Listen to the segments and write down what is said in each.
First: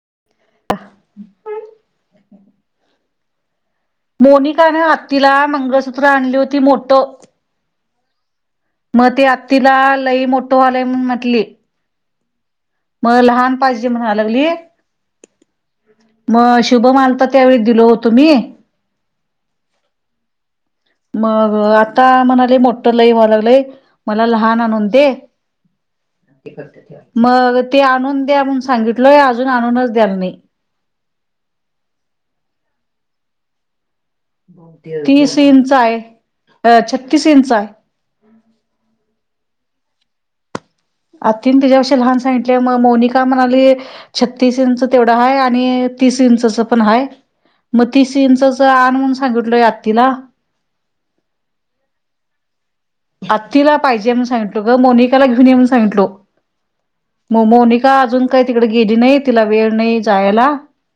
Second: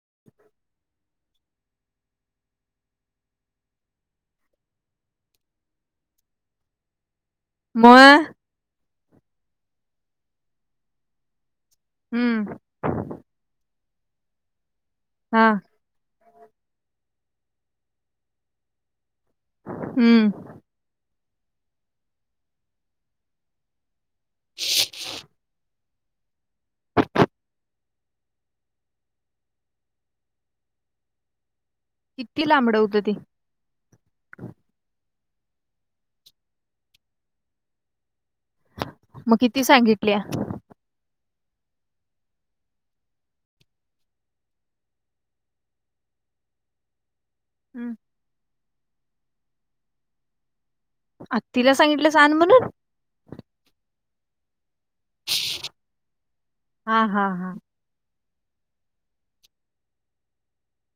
[inaudible] मोनिकान आत्तीला मंगळसूत्र आणली होती मोठ म मग ती आत्तीला लई मोठं व्हालय म्हण म्हटली. हम्म मग लहान पाहिजे म्हणा लागली. हां, मग शुभ मार्तक त्यावेळी दिलो होतो मी. हम्म मग आता म्हणाले मोठ लई व्हा लागलंय मला लहान आणून दे मग ते आणून द्या म्हणून सांगितलोय, अजून आणूनच द्याला नाही. किती लांबड होतं ते. तीस इंच आहे छत्तीस इंच आहे. मग किती सांगितल्या? आत्तीनं त्याच्यापेक्षा लहान सांगितल्या मग मोनिका म्हणाली छत्तीस इंच तेवढा हाय आणि तीस इंचच पण हाय. म हं. तीस इंचच आण म्हणून सांगितलोय आत्तीला. आत्तीला सांगितलीस आन म्हणून? आत्तीला पाहिजे म्हणून सांगीतलो. ग मोनिकाला घेऊन येऊन सांगितलो. हां, हां, म हां. मोनिका अजून काही तिकडे गेली नाही तिला वेळ नाही जायला.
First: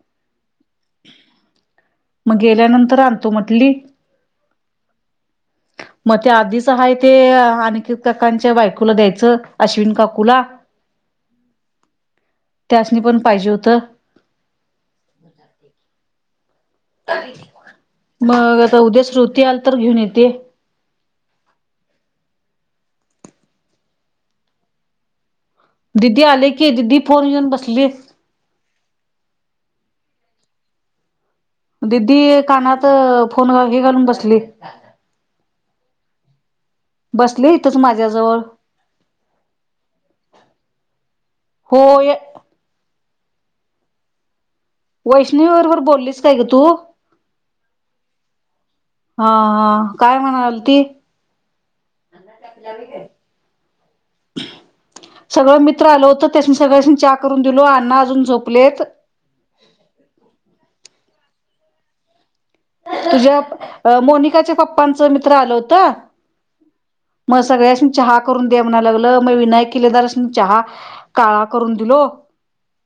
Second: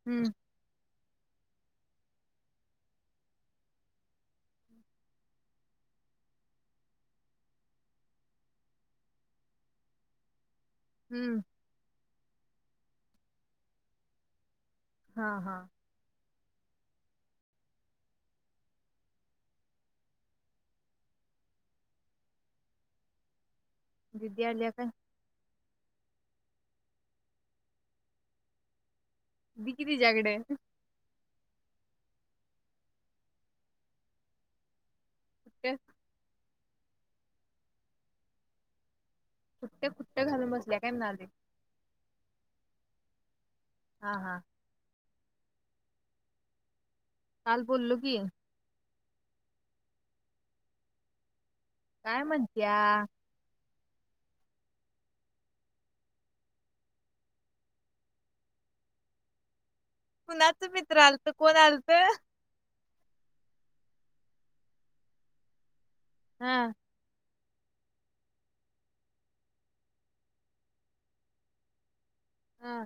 हम्म मग गेल्यानंतर आणतो म्हटली मग त्या आधीच हाय ते अनिकेत काकांच्या बायकोला द्यायचं अश्विन काकूला. हम्म त्यासनी पण पाहिजे होतं. हा हा मग आता उद्या श्रुती आली तर घेऊन येते. दीदी आल्या काय? दिदी आले की दिदी फोन घेऊन बसली. दी कि तीज्याकडं. दिदी कानात फोन हे घालून बसली. का बसले इथंच माझ्याजवळ खुट्ट खुट्ट घालून बसल्या काय म्हणालोय हो हा हा वैष्णवी बरोबर बोल्लीस काय गं तू? काल बोल्लो की. हा हा काय म्हणालती? काय म्हणत्या. सगळं मित्र आल होतं त्यास सगळ्यासनी चहा करून दिलो, अन्ना अजून झोपलेत. कुणाच मित्र आलत कोण आलतं. तुझ्या मोनिकाच्या पप्पांच मित्र आलं होत. हं. मग सगळ्यासनी चहा करून द्या म्हणाय लागलं मग विनायक किल्लेदारसनी चहा काळा करून दिलो. हां.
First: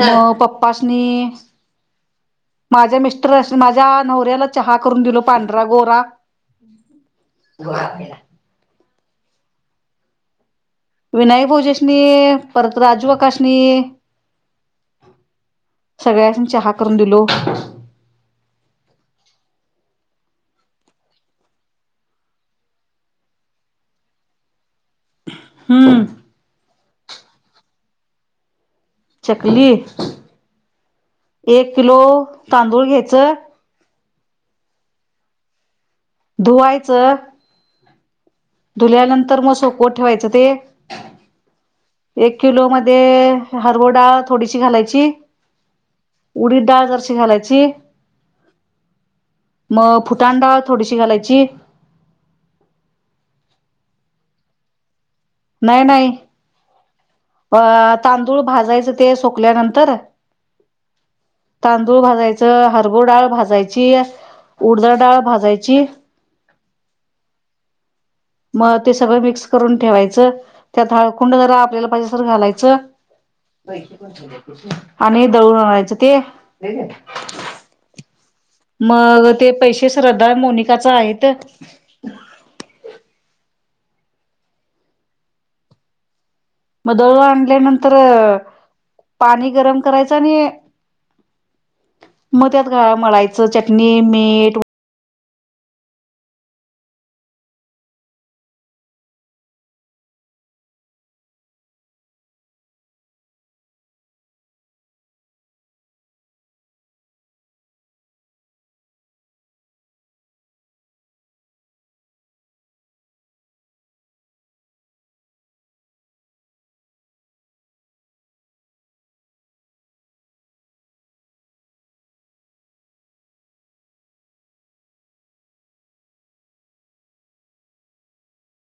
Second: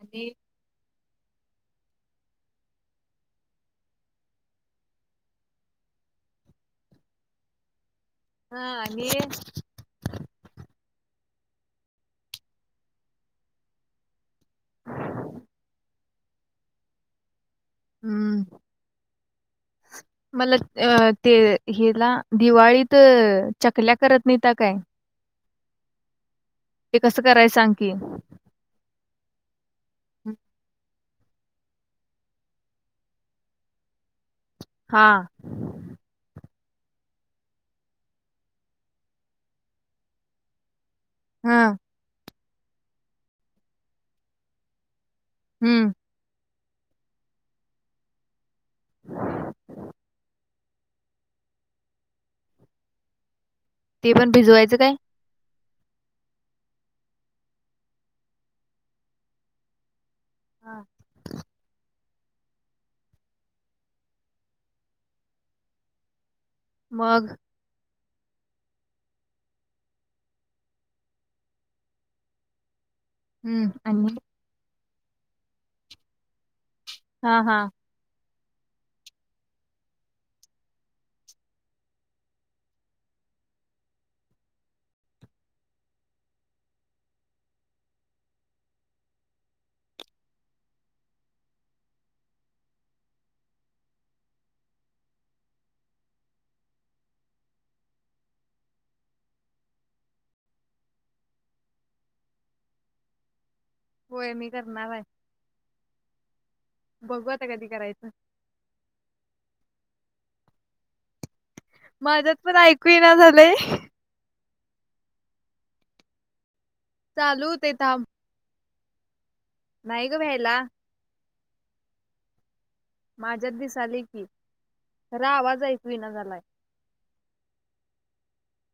आणि पप्पा मी माझ्या मिस्टर अस माझ्या नवऱ्याला चहा करून दिलो पांढरा गोरा हा आणि विनायक भोजेशनी परत राजू आकाशणी हा ह [unintelligible] सगळ्यासनी चहा करून दिलो. हम्म मला अ ते हिला दिवाळीत चकल्या करत नाहीता काय, हम्म ते कसं कराय सांग की, चकली एक किलो तांदूळ घ्यायचं, हा धुवायचं, धुल्यानंतर मग सोकवत ठेवायचं ते, हा एक किलो मध्ये हरभरा डाळ थोडीशी घालायची. हम्म उडीद डाळ जराशी घालायची. मग फुटाण डाळ थोडीशी घालायची. ते पण भिजवायचं काय? नाही नाही अ तांदूळ भाजायचं ते सोकल्यानंतर तांदुळ हां. तांदूळ भाजायचं, हरभूरा डाळ भाजायची, उडदाची डाळ भाजायची, मग मग ते सगळं मिक्स करून ठेवायचं, त्यात हळखुंड जरा आपल्याला पाहिजे असलं तर घालायचं. हं. म इथे पण आणि? चलतस [unintelligible] आणि दौ आणयचं ते. हा! हा! मग ते पैसे श्रद्धा मोनिकाच आहेत. म दळ आणल्यानंतर पाणी गरम करायचं आणि मग त्यात मळायचं चटणी मीठ. होय मी करणार आहे. बघू आता कधी करायचं माझ्यात पण ऐकू ना झालंय. चालू होते ताब. नाहीय ग बयला. माझ्यात दिसले की, खरा आवाज ऐकवि ना झालाय.